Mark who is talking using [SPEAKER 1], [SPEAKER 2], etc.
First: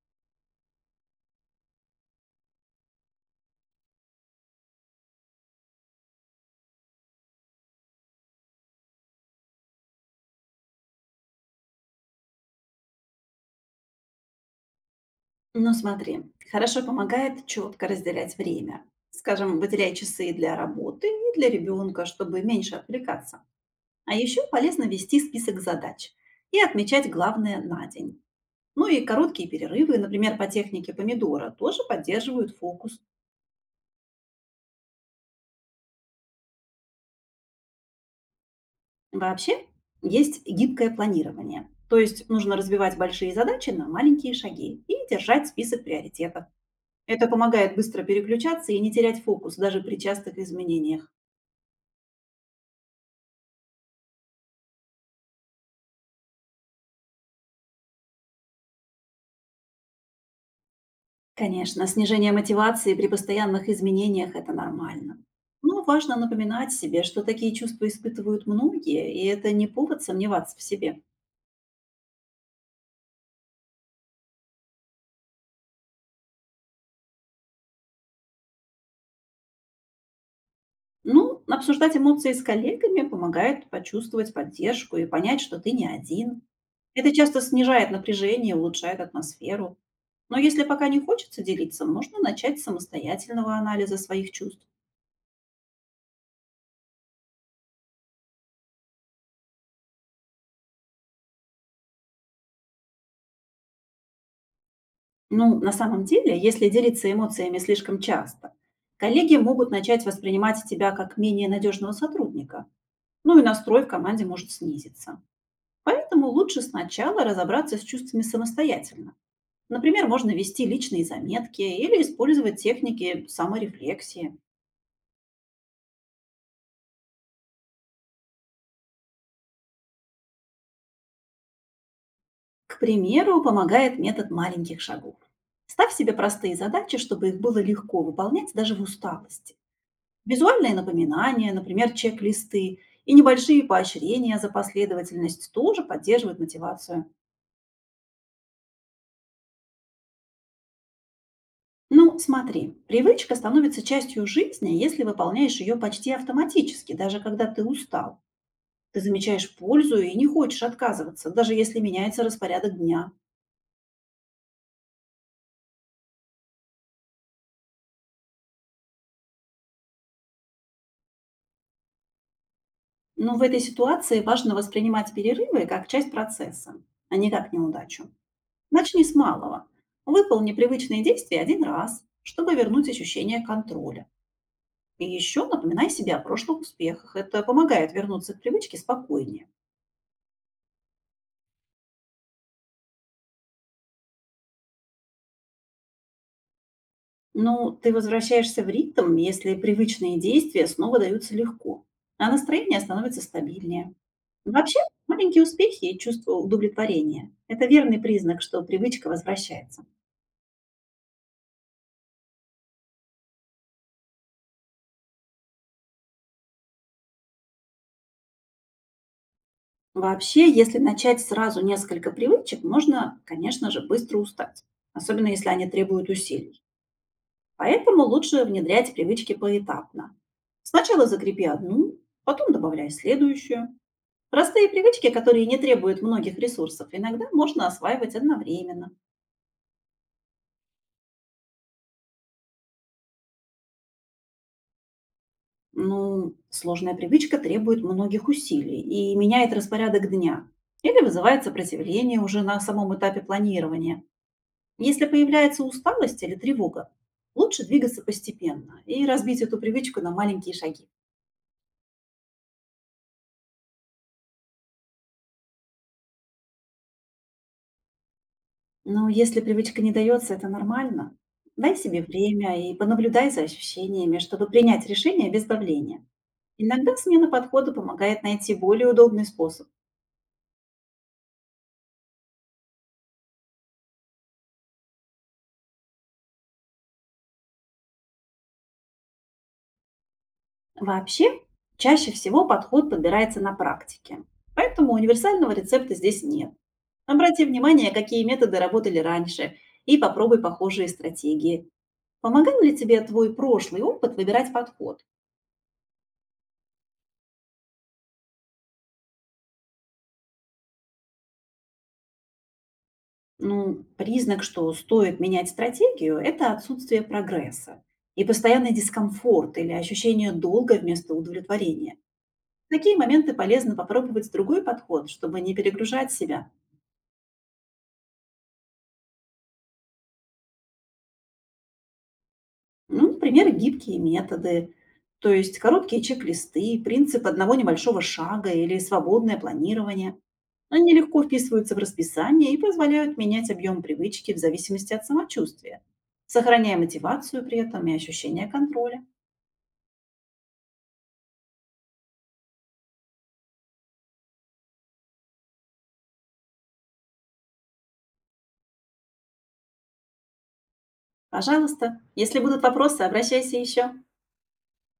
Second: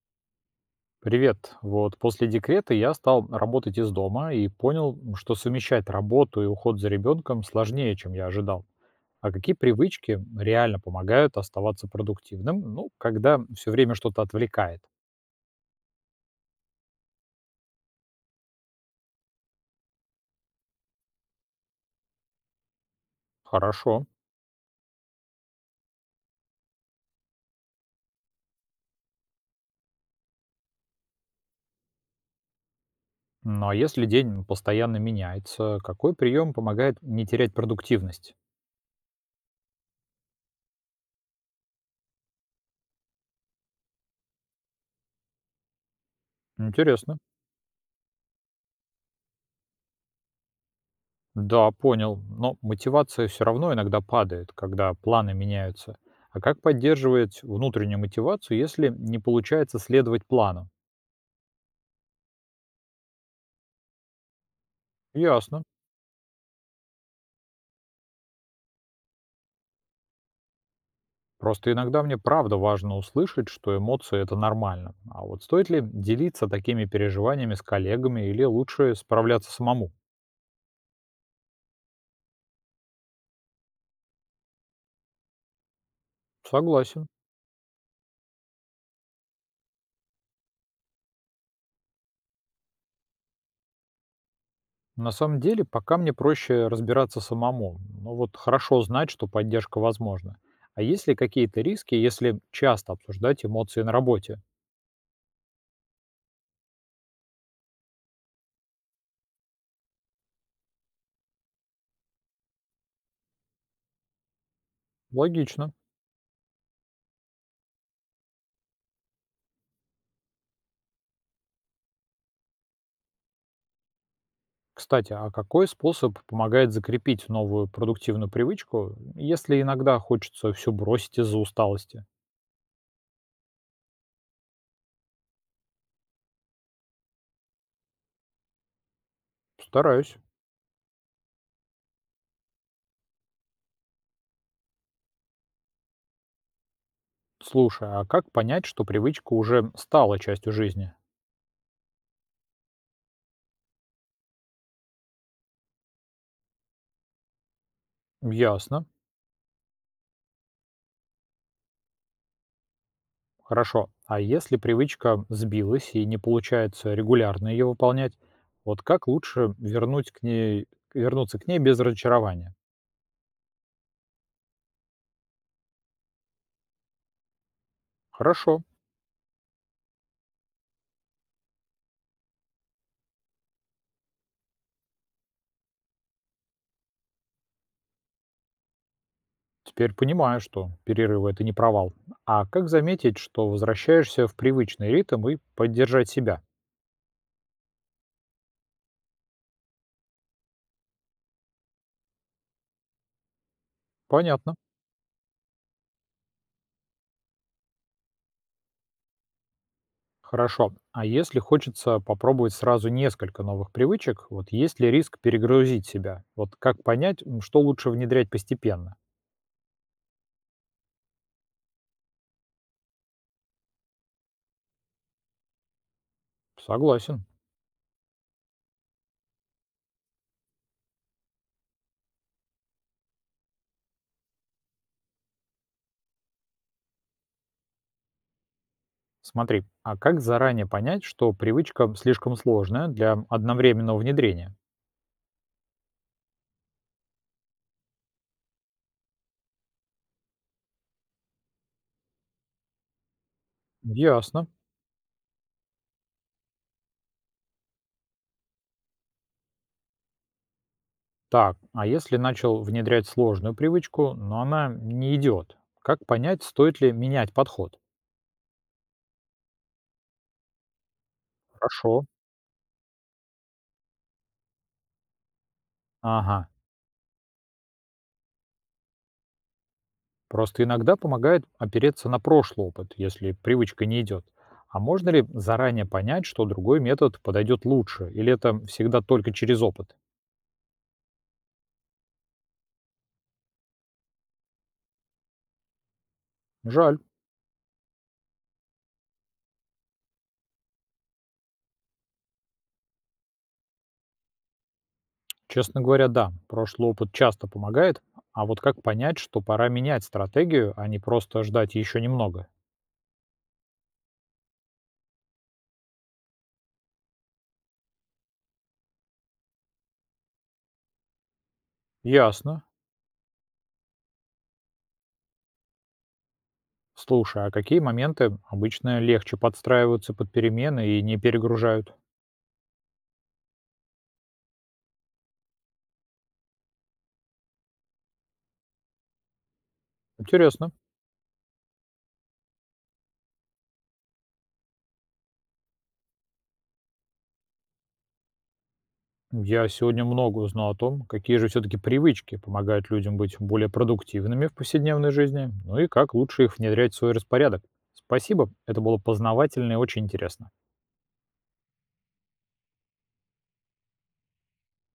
[SPEAKER 1] Привет. Вот после декрета я стал работать из дома и понял, что совмещать работу и уход за ребенком сложнее, чем я ожидал. А какие привычки реально помогают оставаться продуктивным, ну, когда все время что-то отвлекает?
[SPEAKER 2] Ну смотри, хорошо помогает четко разделять время. Скажем, выделяй часы для работы и для ребенка, чтобы меньше отвлекаться.
[SPEAKER 1] Хорошо.
[SPEAKER 2] А еще полезно вести список задач и отмечать главное на день. Ну и короткие перерывы, например, по технике помидора, тоже поддерживают фокус.
[SPEAKER 1] Но если день постоянно меняется, какой прием помогает не терять продуктивность?
[SPEAKER 2] Вообще есть гибкое планирование. То есть нужно разбивать большие задачи на маленькие шаги и держать список приоритетов.
[SPEAKER 1] Интересно.
[SPEAKER 2] Это помогает быстро переключаться и не терять фокус даже при частых изменениях.
[SPEAKER 1] Да, понял. Но мотивация все равно иногда падает, когда планы меняются. А как поддерживать внутреннюю мотивацию, если не получается следовать плану?
[SPEAKER 2] Конечно, снижение мотивации при постоянных изменениях– это нормально.
[SPEAKER 1] Ясно.
[SPEAKER 2] Но важно напоминать себе, что такие чувства испытывают многие, и это не повод сомневаться в себе.
[SPEAKER 1] Просто иногда мне правда важно услышать, что эмоции это нормально. А вот стоит ли делиться такими переживаниями с коллегами или лучше справляться самому?
[SPEAKER 2] Ну, обсуждать эмоции с коллегами помогает почувствовать поддержку и понять, что ты не один.
[SPEAKER 1] Согласен.
[SPEAKER 2] Это часто снижает напряжение, улучшает атмосферу. Но если пока не хочется делиться, можно начать с самостоятельного анализа своих чувств.
[SPEAKER 1] На самом деле, пока мне проще разбираться самому. Но вот хорошо знать, что поддержка возможна. А есть ли какие-то риски, если часто обсуждать эмоции на работе?
[SPEAKER 2] Ну, на самом деле, если делиться эмоциями слишком часто, коллеги могут начать воспринимать тебя как менее надежного сотрудника, ну и настрой в команде может снизиться.
[SPEAKER 1] Логично.
[SPEAKER 2] Поэтому лучше сначала разобраться с чувствами самостоятельно. Например, можно вести личные заметки или использовать техники саморефлексии.
[SPEAKER 1] Кстати, а какой способ помогает закрепить новую продуктивную привычку, если иногда хочется все бросить из-за усталости?
[SPEAKER 2] К примеру, помогает метод маленьких шагов. Ставь себе простые задачи, чтобы их было легко выполнять даже в усталости.
[SPEAKER 1] Стараюсь.
[SPEAKER 2] Визуальные напоминания, например, чек-листы и небольшие поощрения за последовательность тоже поддерживают мотивацию.
[SPEAKER 1] Слушай, а как понять, что привычка уже стала частью жизни?
[SPEAKER 2] Ну, смотри, привычка становится частью жизни, если выполняешь ее почти автоматически, даже когда ты устал.
[SPEAKER 1] Ясно.
[SPEAKER 2] Ты замечаешь пользу и не хочешь отказываться, даже если меняется распорядок дня.
[SPEAKER 1] Хорошо. А если привычка сбилась и не получается регулярно ее выполнять, вот как лучше вернуть к ней, вернуться к ней без разочарования?
[SPEAKER 2] Но в этой ситуации важно воспринимать перерывы как часть процесса, а не как неудачу.
[SPEAKER 1] Хорошо.
[SPEAKER 2] Начни с малого. Выполни привычные действия один раз, чтобы вернуть ощущение контроля. И еще напоминай себе о прошлых успехах. Это помогает вернуться к привычке спокойнее.
[SPEAKER 1] Теперь понимаю, что перерывы — это не провал. А как заметить, что возвращаешься в привычный ритм и поддержать себя?
[SPEAKER 2] Но ты возвращаешься в ритм, если привычные действия снова даются легко, а настроение становится стабильнее.
[SPEAKER 1] Понятно.
[SPEAKER 2] Вообще, маленькие успехи и чувство удовлетворения– это верный признак, что привычка возвращается.
[SPEAKER 1] Хорошо. А если хочется попробовать сразу несколько новых привычек, вот есть ли риск перегрузить себя? Вот как понять, что лучше внедрять постепенно?
[SPEAKER 2] Вообще, если начать сразу несколько привычек, можно, конечно же, быстро устать, особенно если они требуют усилий.
[SPEAKER 1] Согласен.
[SPEAKER 2] Поэтому лучше внедрять привычки поэтапно. Сначала закрепи одну, потом добавляй следующую. Простые привычки, которые не требуют многих ресурсов, иногда можно осваивать одновременно.
[SPEAKER 1] Смотри, а как заранее понять, что привычка слишком сложная для одновременного внедрения?
[SPEAKER 2] Ну, сложная привычка требует многих усилий и меняет распорядок дня. Или вызывает сопротивление уже на самом этапе планирования.
[SPEAKER 1] Ясно.
[SPEAKER 2] Если появляется усталость или тревога, лучше двигаться постепенно и разбить эту привычку на маленькие шаги.
[SPEAKER 1] Так, а если начал внедрять сложную привычку, но она не идет? Как понять, стоит ли менять подход?
[SPEAKER 2] Но если привычка не дается, это нормально. Дай себе
[SPEAKER 1] Хорошо.
[SPEAKER 2] время и понаблюдай за ощущениями, чтобы принять решение без давления.
[SPEAKER 1] Ага.
[SPEAKER 2] Иногда смена подхода помогает найти более удобный способ.
[SPEAKER 1] Просто иногда помогает опереться на прошлый опыт, если привычка не идет. А можно ли заранее понять, что другой метод подойдет лучше? Или это всегда только через опыт?
[SPEAKER 2] Вообще, чаще всего подход подбирается на практике. Поэтому универсального рецепта здесь нет.
[SPEAKER 1] Жаль.
[SPEAKER 2] Обрати внимание, какие методы работали раньше, и попробуй похожие стратегии. Помогал ли тебе твой прошлый опыт выбирать подход?
[SPEAKER 1] Честно говоря, да. Прошлый опыт часто помогает. А вот как понять, что пора менять стратегию, а не просто ждать еще немного?
[SPEAKER 2] Ну, признак, что стоит менять стратегию, это отсутствие прогресса и постоянный дискомфорт или ощущение долга вместо удовлетворения.
[SPEAKER 1] Ясно.
[SPEAKER 2] В такие моменты полезно попробовать другой подход, чтобы не перегружать себя.
[SPEAKER 1] Слушай, а какие моменты обычно легче подстраиваются под перемены и не перегружают?
[SPEAKER 2] Ну, например, гибкие методы, то есть короткие чек-листы, принцип одного небольшого шага или свободное планирование.
[SPEAKER 1] Интересно.
[SPEAKER 2] Они легко вписываются в расписание и позволяют менять объем привычки в зависимости от самочувствия, сохраняя мотивацию при этом и ощущение контроля.
[SPEAKER 1] Я сегодня много узнал о том, какие же все-таки привычки помогают людям быть более продуктивными в повседневной жизни, ну и как лучше их внедрять в свой распорядок. Спасибо, это было познавательно и очень интересно.
[SPEAKER 2] Пожалуйста, если будут вопросы, обращайся еще.